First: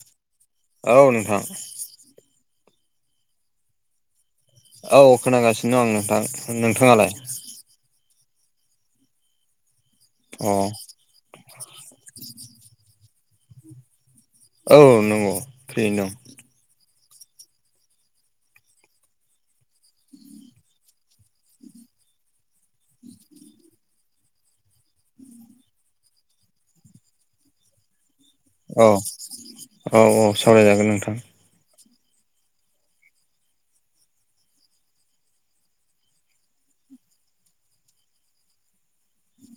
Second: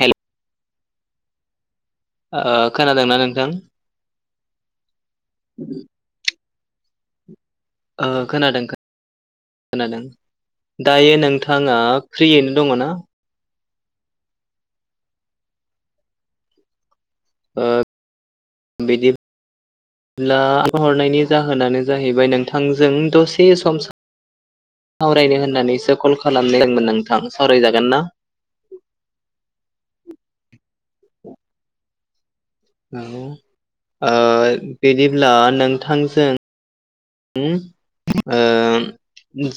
हेल' औ नोंथां ओ खोनादोंना नोंथां? औ खोनागासिनो दं आं नोंथां नोंथाङालाय? ओ खोनादों खो नादों। अ दायो नोंथाङा फ्रियैनो दङ ना? औ नंगौ फ्रियैनो दं। ओ बिदि ब्ला आं हरनायनि जाहोनानो जाहैबाय नोंथांजों दसे सम सावरायनो होननानैसो कल खालामनायदोंमोन नोंथां सावरायजागोन ना? औ औ औ सावरायजागोन नोंथां। [unintelligible] ओ बिदिब्ला नोंथांजों उम ओ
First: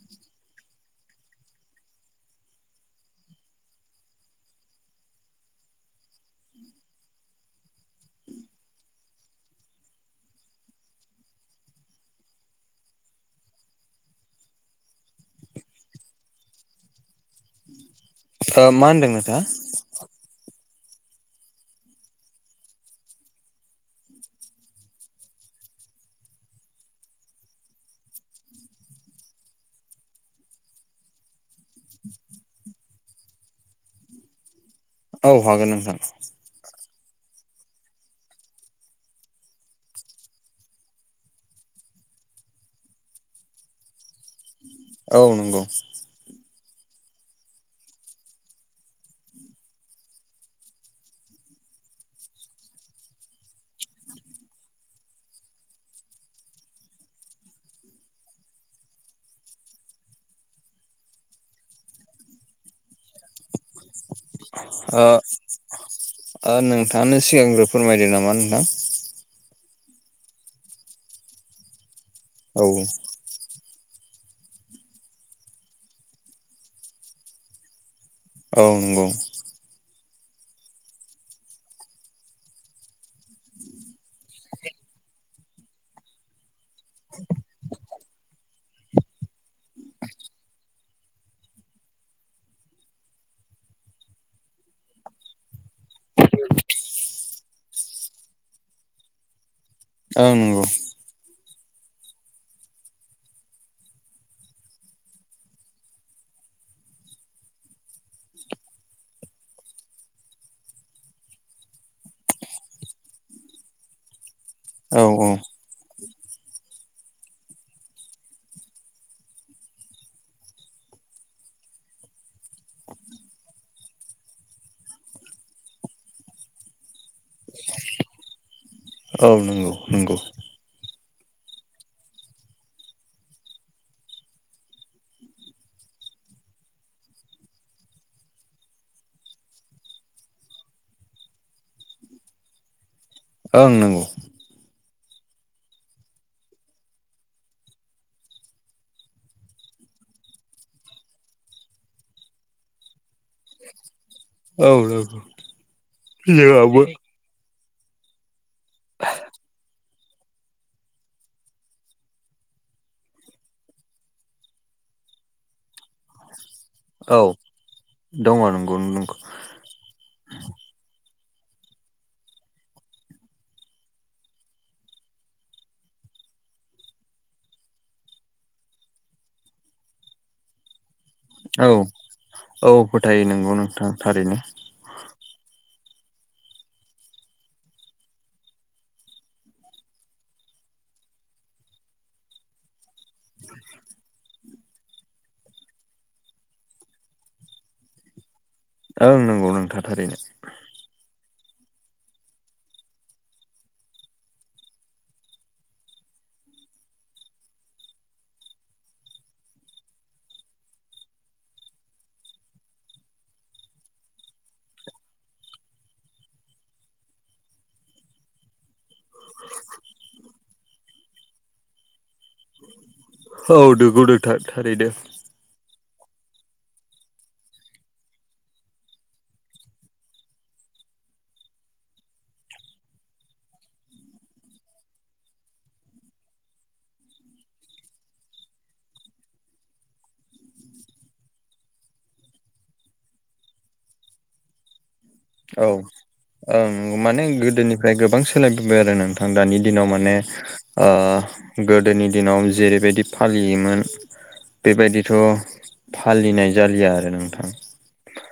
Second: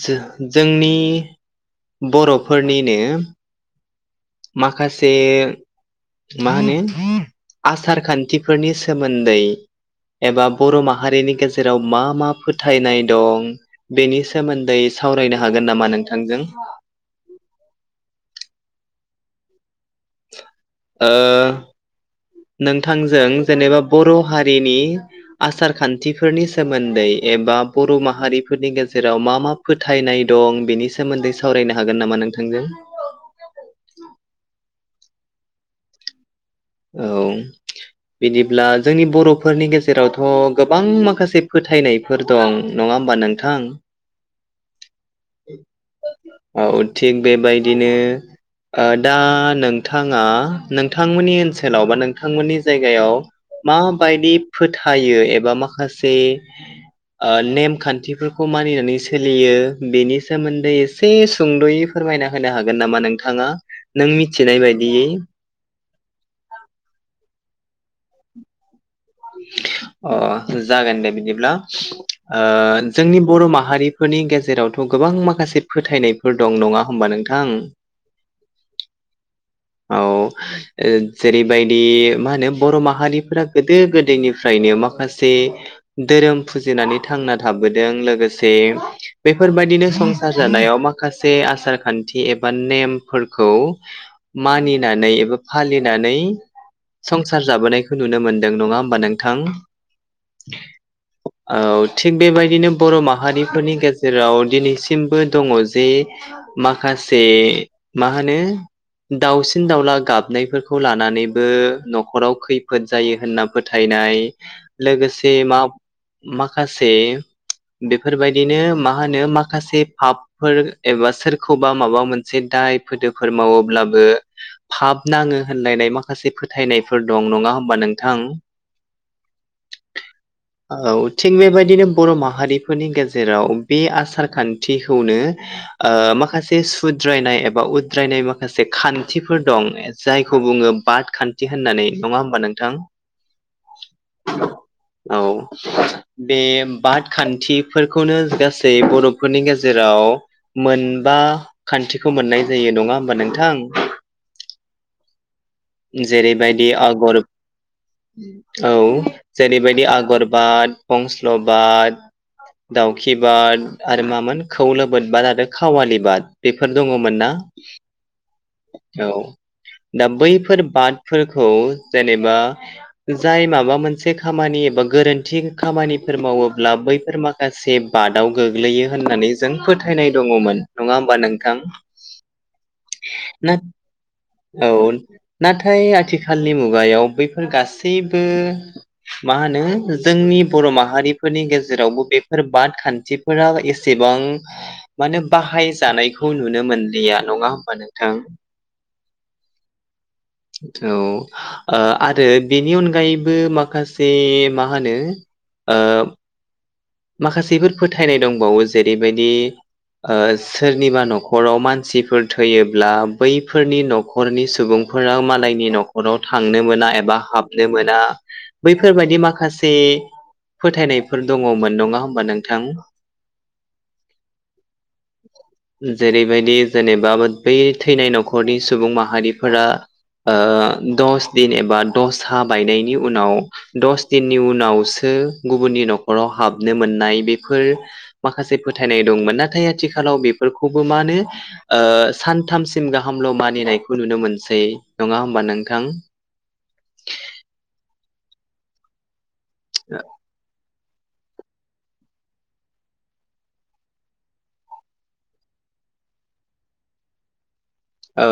जो जोंनि बर'फोरनिनो माखासे मा होनो आसार खान्थिफोरनि सोमोन्दै एबा बर' माहारिनि गेजेराव मा मा फोथायनाय दं बेनि सोमोन्दै सावरायनो हागोन नामा नोंथांजों? ओ मा होनदों नोंथांङा? ओ नोंथांजों जेनेबा बर' हारिनि आसार खान्थिफोरनि सोमोन्दै एबा बर' माहारिफोरनि गेजेराव मा मा फोथायनाय दं बेनि सोमोन्दै सावरायनो हागोन नामा नोंथांजों? औ हागोन नोंथां। औ। बिदिब्ला जोंनि बर'फोरनि गेजेरावथ' गोबां माखासे फोथायनाय फोर दं नङा होमबा नोंथां? औ नंगौ। औ थिग बेबायदिनो ओ दा नोंथाङा नोंथांमोननि ओनसोलाव बा नोंथांमोननि जायगायाव माबायदि फोथायो एबा माखासे ओ नेमखान्थिफोरखौ मानिनानै सोलियो बेनि सोमोन्दै एसे सुंद'यै फोरमायना होनो हागोन नामा नोंथाङा? नों मि ओ नोंथाङानो सिगांग्रो फोरमायदो नामा नोंथां अ जागोन दे बिदिब्ला ओ औ जोंनि बर' माहारिफोरनि गेजेरावथ' गोबां माखासे फोथायनायफोर दं नङा होमबा नोंथां? [inaudible] औ नंगौ। औ जेरैबायदि मा होनो बर' माहारिफोरा गो दो गोदोनिफ्रायनो माखासे धोरोम फुजिनानै थांना थाबोदों लोगो से बेफोरबायदिनो संसार जानायाव मा माखासे आसार खान्थि एबा नेमफोरखौ मानिनानै एबा फालिनानै संसार जाबोनायखौ नुनो मोन दों नङा होमबा नोंथां? आ नंगौ। औ थिग बेबायदिनो बर' माहारिफोरनि गेजेराव दिनैसिमबो दङ जे माखासे मा होनो दावसिन दावला गाबनायफोरखौ लानानैबो न'खराव खैफोद जायो होनना फोथायनाय। औ लोगोसे औ मा माखासे बेफोरबायदिनो मा होनो माखासे फाफ फोर एबा सोरखौबा माबा मोनसे दाय फोदोफोर मावोब्लाबो फाब नाङो होनलायनाय माखासे फोथायनायफोर दं नङा होनोमबा नों औ नंगौ नंगौ औ थिग बेबायदिनो बर' माहारिफोरनि गेजेराव बे आसार खान्थिखौनो ओ माखासे सुद्रायनाय एबा उद्रायनाय माखासे खान्थिफोर दं जायखौ बुङो बाद खान्थि होननानै नङा होमबा नोंथां? ओं नंगौ। औ। बे बाद खान्थिफोरखौनो गासै बर'फोरनि गेजेराव मोनबा खान्थिखौ मोननाय जायो नङा होमबा नोंथां? औ औ। जेरैबायदि आगर औ जेरैबायदि आगर बाद फंसल' बाद दाउखि बाद आरो मामोन खौलोबोद बाद आरो खावालि बाद। बेफोर दङमोन औ ना दङ नंगौ औ नंगौ दा बै फोर बादफोरखौ जेनेबा जाय माबा मोनसे खामानि एबा गोरोन्थि खामानिफोर मावोब्ला बैफोर माखा खासे बादाव गोग्लैयो होननानै जों फोथायनाय दङमोन नङा होमबा नोंथां? औ औ फोथायो ना नंगौ नोंथां थारैनो। औ नाथाय आथिखालनि मुगायाव बैफोर गासैबो मा होनो जोंनि बर' माहारिफोरनि गेजेरावबो बेफोर बाद खान्थ थिफोरा एसेबां माने बाहाय जानायखौ नुनो मोनलिया नङा होमब होमबा नोंथां? ओं नंगौ नोंथां थारैनो। औ। ओ आरो बेनि अनगायैबो माखासे मा होनो ओ माखासेफोर फोथायनाय दंबावो जेरैबायदि ओ सोरनिबा न'खराव मानसिफोर थैयोब्ला बैफोरनि न'ख खरनि सुबुंफोरा मालायनि न'खराव थांनो मोना एबा हाबनो मोना। बैफोरबायदि माखासे फोथायनायफोर दङमोन नङा होमबा नों औ नंगौ नोंथां थारैनो। जेरैबायदि जेनेबा बै थैनाय न'खरनि सुबुं माहारिफोरा ओ दस दिन एबा दसा बायनायनि उनाव दस दिननि उनावसो गुबुननि न'खराव हाबनो मोननाय बेफोर माखासे फोथायनाय दंमोन नाथाय आथिखालाव बेफोरखौबो मा होनो आ सानथामसिम गाहामल' मानिनायखौ नुनो मोनसै। नङा होमबा औ नोंथां ओं माने गोदोनिफ्राय गोबां सोलायबोबाय आरो नोंथां दानि दिनाव माने ओ गोदोनि दिनाव जेरैबायदि फालियोमोन बेबायदिथ' फालिनाय जालिया आरो नोंथां। औ।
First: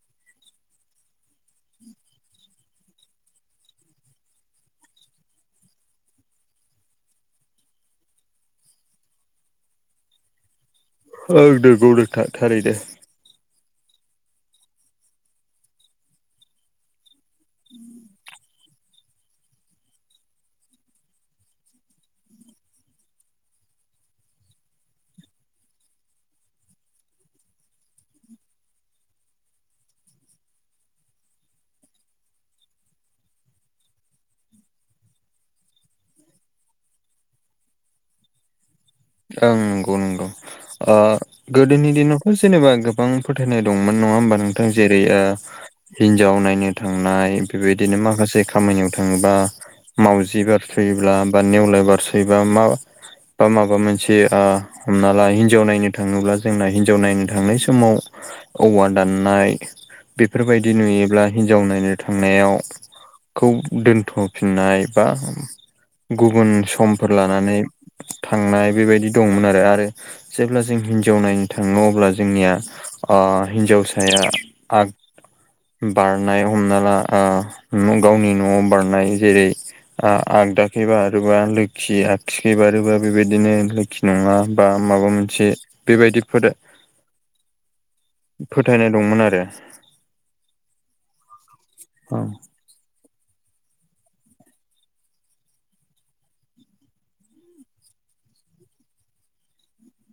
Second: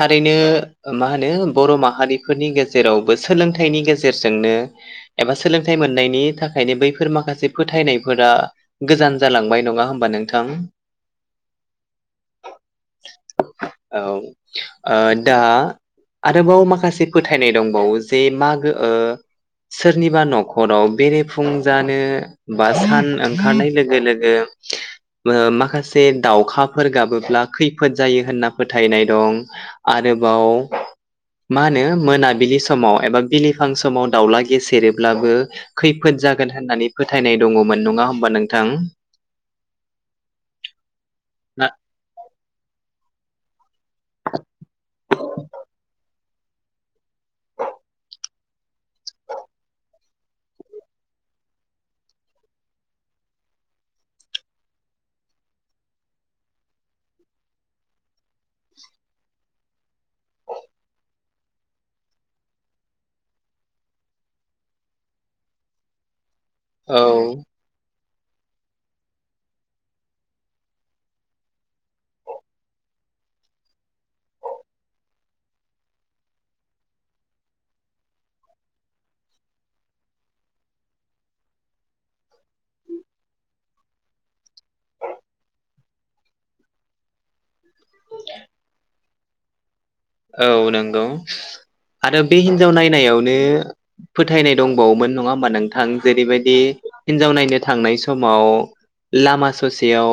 थारैनो मा होनो बर' माहारिफोरनि गेजेरावबो सोलोंथाइनि गेजेरजोंनो एबा सोलोंथाइ मोननायनि थाखायनो बैफोर माखासे फोथायनायफोरा गोजान जालांबाय नङा होमबा नोंथां? औ नंगौ नोंथां थारैनो। औ ओ दा आरोबाव माखासे फोथायनाय दंबावो जे माग गो ओ सोरनिबा न'खराव बेरेफुंजानो बा सान ओंखारनाय लोगो लोगो ओ माखासे दावखाफोर गाबोब्ला खैफोद जायो होनना फोथायनाय दं आरोबाव मा होनो मोनाबिलि समाव एबा बिलिफां समाव दाउला गेसेेरोब्लाबो खैफोद जागोन होननानै फोथायनाय दङमोन नङा होमबा नोंथां? ओं नंगौ नंगौ ओ ना गोदोनि दिनावथ' जेनेबा गोबां फोथायनाय दंमोन नङा होमबा नोंथां जेरै ओ हिनजाव नायनो थांनाय बेबायदिनो माखासे खामानियाव थाङोबा मावजि बारस'योब्ला बा नेवलाय बारस'योबा मा बा माबा मोनसे से ओ हमना ला हिनजाव नायनो थाङोब्ला जोंना हिनजाव नायनो थांनाय समाव औवा दाननाय बेफोरबायदि नुयोब्ला हिन्जाव नायनो थांनायाव खौ दोनथ'फिननाय बा गुबुन औ समफोर लानानै थांनाय बेबायदि दंमोन आरो आरो जेब्ला जों हिनजाव नायनो थाङो अब्ला जोंनिया हिन्जावसाया आग बारनाय हमना ला गावनि न'आव बारनाय जेरै ओ आगदाखै बारोबा लोखि आगसिखै बारोबा बेबायदिनो लखि नङा बा माबा मोनसे बेबायदि फोथायनाय दंमोन आरो। औ नंगौ औ आरो बे हिनजाव नायनायावनो। फोथायनाय दंबावोमोन नङा होमबा नोंथां जेरैबायदि हिनजाव नायनो थांनाय समाव। लामा ससेयाव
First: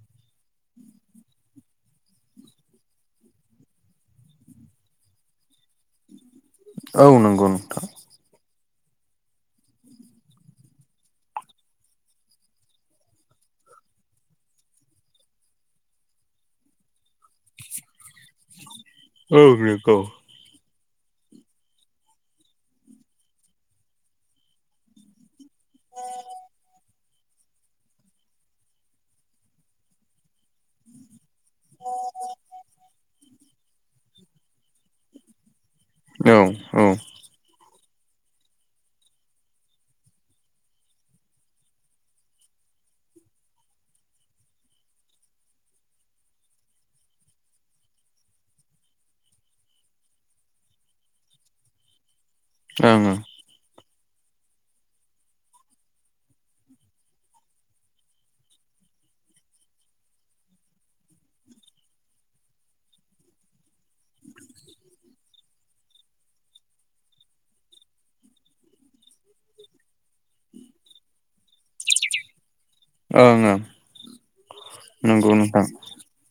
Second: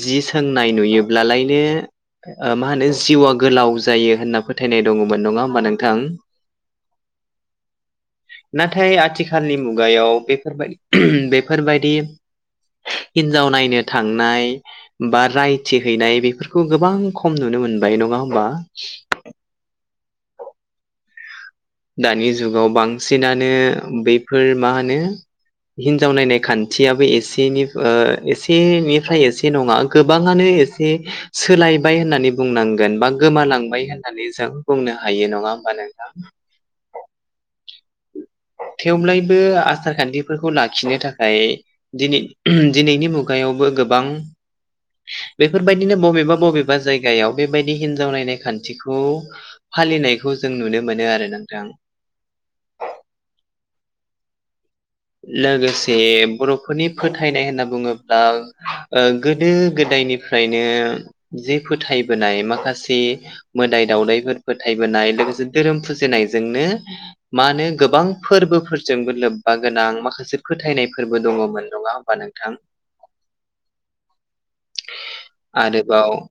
जि सोंनाय नुयोब्लालायनो मा होनो जिउआ गोलाव जायो होनना फोथायनाय दङमोन नङा होमबा नोंथां? औ नंगौ नोंथां। नाथाय आथिखालनि मुगायाव बेफोरबाय बेफोरबायदि हिन्जाव नायनो थांनाय बा रायथि हैैनाय बेफोरखौ गोबां खम नुनो मोनबाय नङा होमबा? औ नंगौ। दानि जुगाव बांसिनानो बैफोर मा होनो हिनजाव नायनाय खान्थियाबो एसेनि ओ एसेनिफ्राय एसे नङा गोबाङानो। सोलायबाय होननानै बुंनांगोन बा गोमालांबाय होननानै जों बुंनो हायो नङा होमबानो औ-औ। थेव्लायबो आसार खान्थिफोरखौ लाखिनो थाखाय। दि दिनैनि मुगायावबो गोबां बेफोरबायदिनो बबेबा-बबेबा जायगायाव बेबायदि हिनजाव नायनाय खान्थिखौ फालिनायखौ जों नुनो मोनो आरो नोंथां। ओं-ओं। लोगोसे बर'फोरनि फोथायनाय होनना बुङोब्ला ओ गोदो गोदायनि फ्रायनो जे फोथायबोनाय माखासे मोदाय दावदायफोर फोथायबोनाय लोगोसे धोरोम फुजिनायजोंनो मा होनो गोबां फोरबोफोरजोंबो लोब्बा गोनां माखासे फोथायनायफोरबो दङमोन नङा होमबा नोंथां? ओं-ओं नंगौ नोंथां। औ।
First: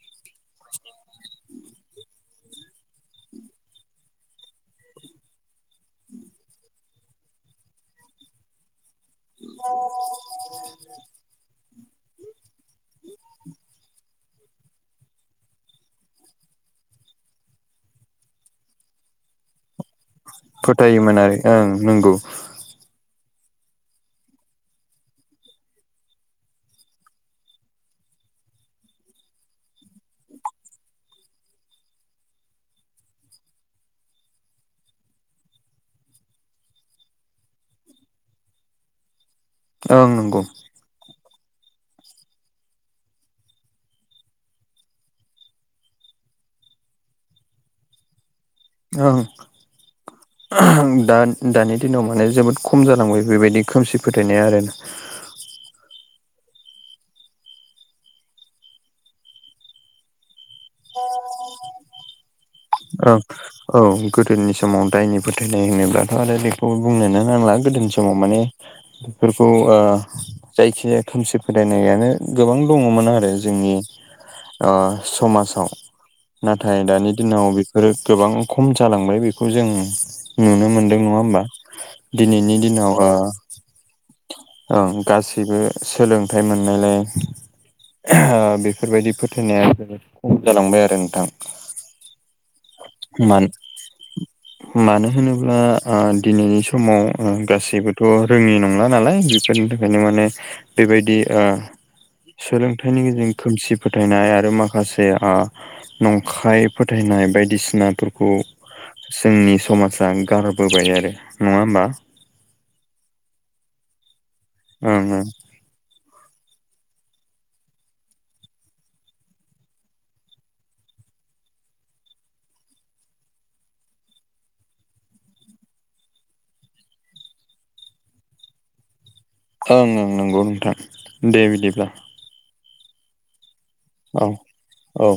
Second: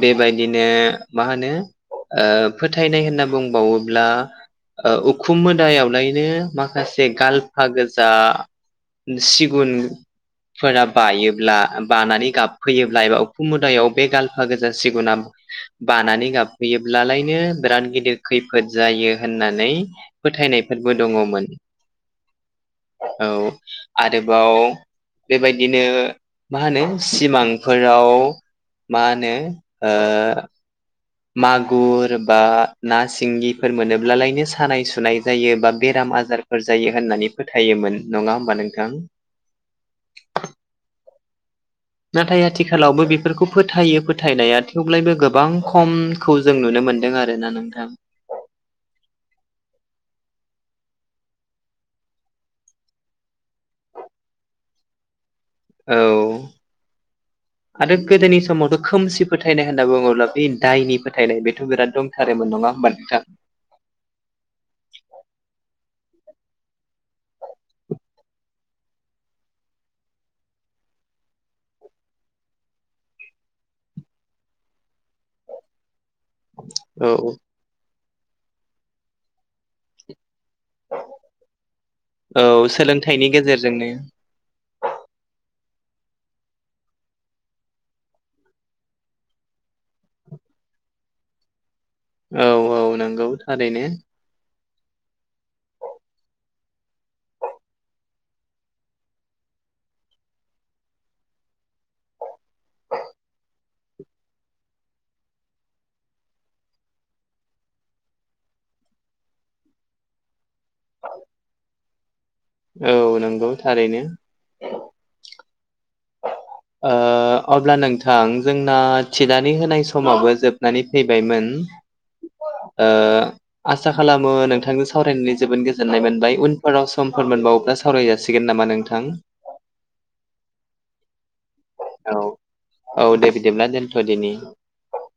बेबायदिनो मा होनो ओ फोथायनाय होनना बुंबावोब्ला उखुम मोदायावलायनो माखासे गालफा गोजा सिगुनफोरा बायोब्ला बानानै गाब फैयोब्ला एबा उखुम मुदायाव बे गाल्फा गोजा सिगुना बानानै गाबहैयोब्लालायनो बिराद गिदिर खैफोद जायो होननानै फोथायनायफोरबो फोथायोमोन आरो दङमोन। ओं नंगौ औ आरोबाव बेबायदिनो मा होनो सिमांफोराव मा होनो ओ मागुर बा ना सिंगिफोर मोनोब्लालायनो सानाय सुनाय जायो बा बेराम आजार फोर जायो होननानै फोथायोमोन नङा होमबा नोंथां? ओं नंगौ। नाथाय आथिखालावबो बेफोरखौ फोथायो फोथायनाया थेवब्लाायबो गोबां खम। खौ जों नुनो मोन्दों आरोोना नोंथां। ओं। दा दानि दिनाव माने जोबोद खम जालांबाय बेबायदि खोमसि फोथायनाया आरोना। औ। आरो गोदोनि समावथ' खोमसि फोथायनाय होनना बुङोब्ला बे दायनि फोथायनाय बेथ' बिराद दंथारोमोन नङा होमबा औ। नोंथां औ गोदोनि समाव दायनि फोथायनाय होनोब्लाथ' आरो बेखौ बुंनोनो नांला गोदोनि समाव माने बेफोरखौ ओ जायखिजाया खोमसि फोथायनायानो गोबां दङमोन आरो जोंनि ओ समाजाव। नाथाय दानि औ दिनाव बेफोरो गोबां खम जालांबाय बेखौ जों नुनो मोनदों नङा होमबा दिनैनि दिनाव ओ गेजेरजोंनि ओं गासैबो सोलोंथाइ मोननायलाय बेफोरबायदि फोथायनाया जोबोद खम जालांबाय आरो नोंथां औ औ नंगौ मानो थारैनो मानो होनोब्ला दिनैनि समाव गासैबोथ' रोङि नंला नालाय बेफोरनि थाखायनो माने बेबायदि ओ सोलोंथायाइनि गेजेरजों खोमसि फोथायनाय आरो माखासे ओ नंखाय फोथायनाय बायदिसिनाफोरखौ जोंनि समाजा गारबोबाय आरो नङा होमबा औ नंगौ थारैनो। ओम ओम। ओ अब्ला नोंथां जोंना थिलानानै होनाय समावबो जोबनानै फैबायमोन ओ। आसा खालामो नोंथांजों सावरायनानै जोबोद गोजोननाय मोनबाय उनफोराव समफोर मोनबावोब्ला सावराय जाासिगोन नामा नोंथां ओं ओं नंगौ नोंथां दे बिदिब्ला औ औ दे बिदिब्ला दोनथ औ दिनि औ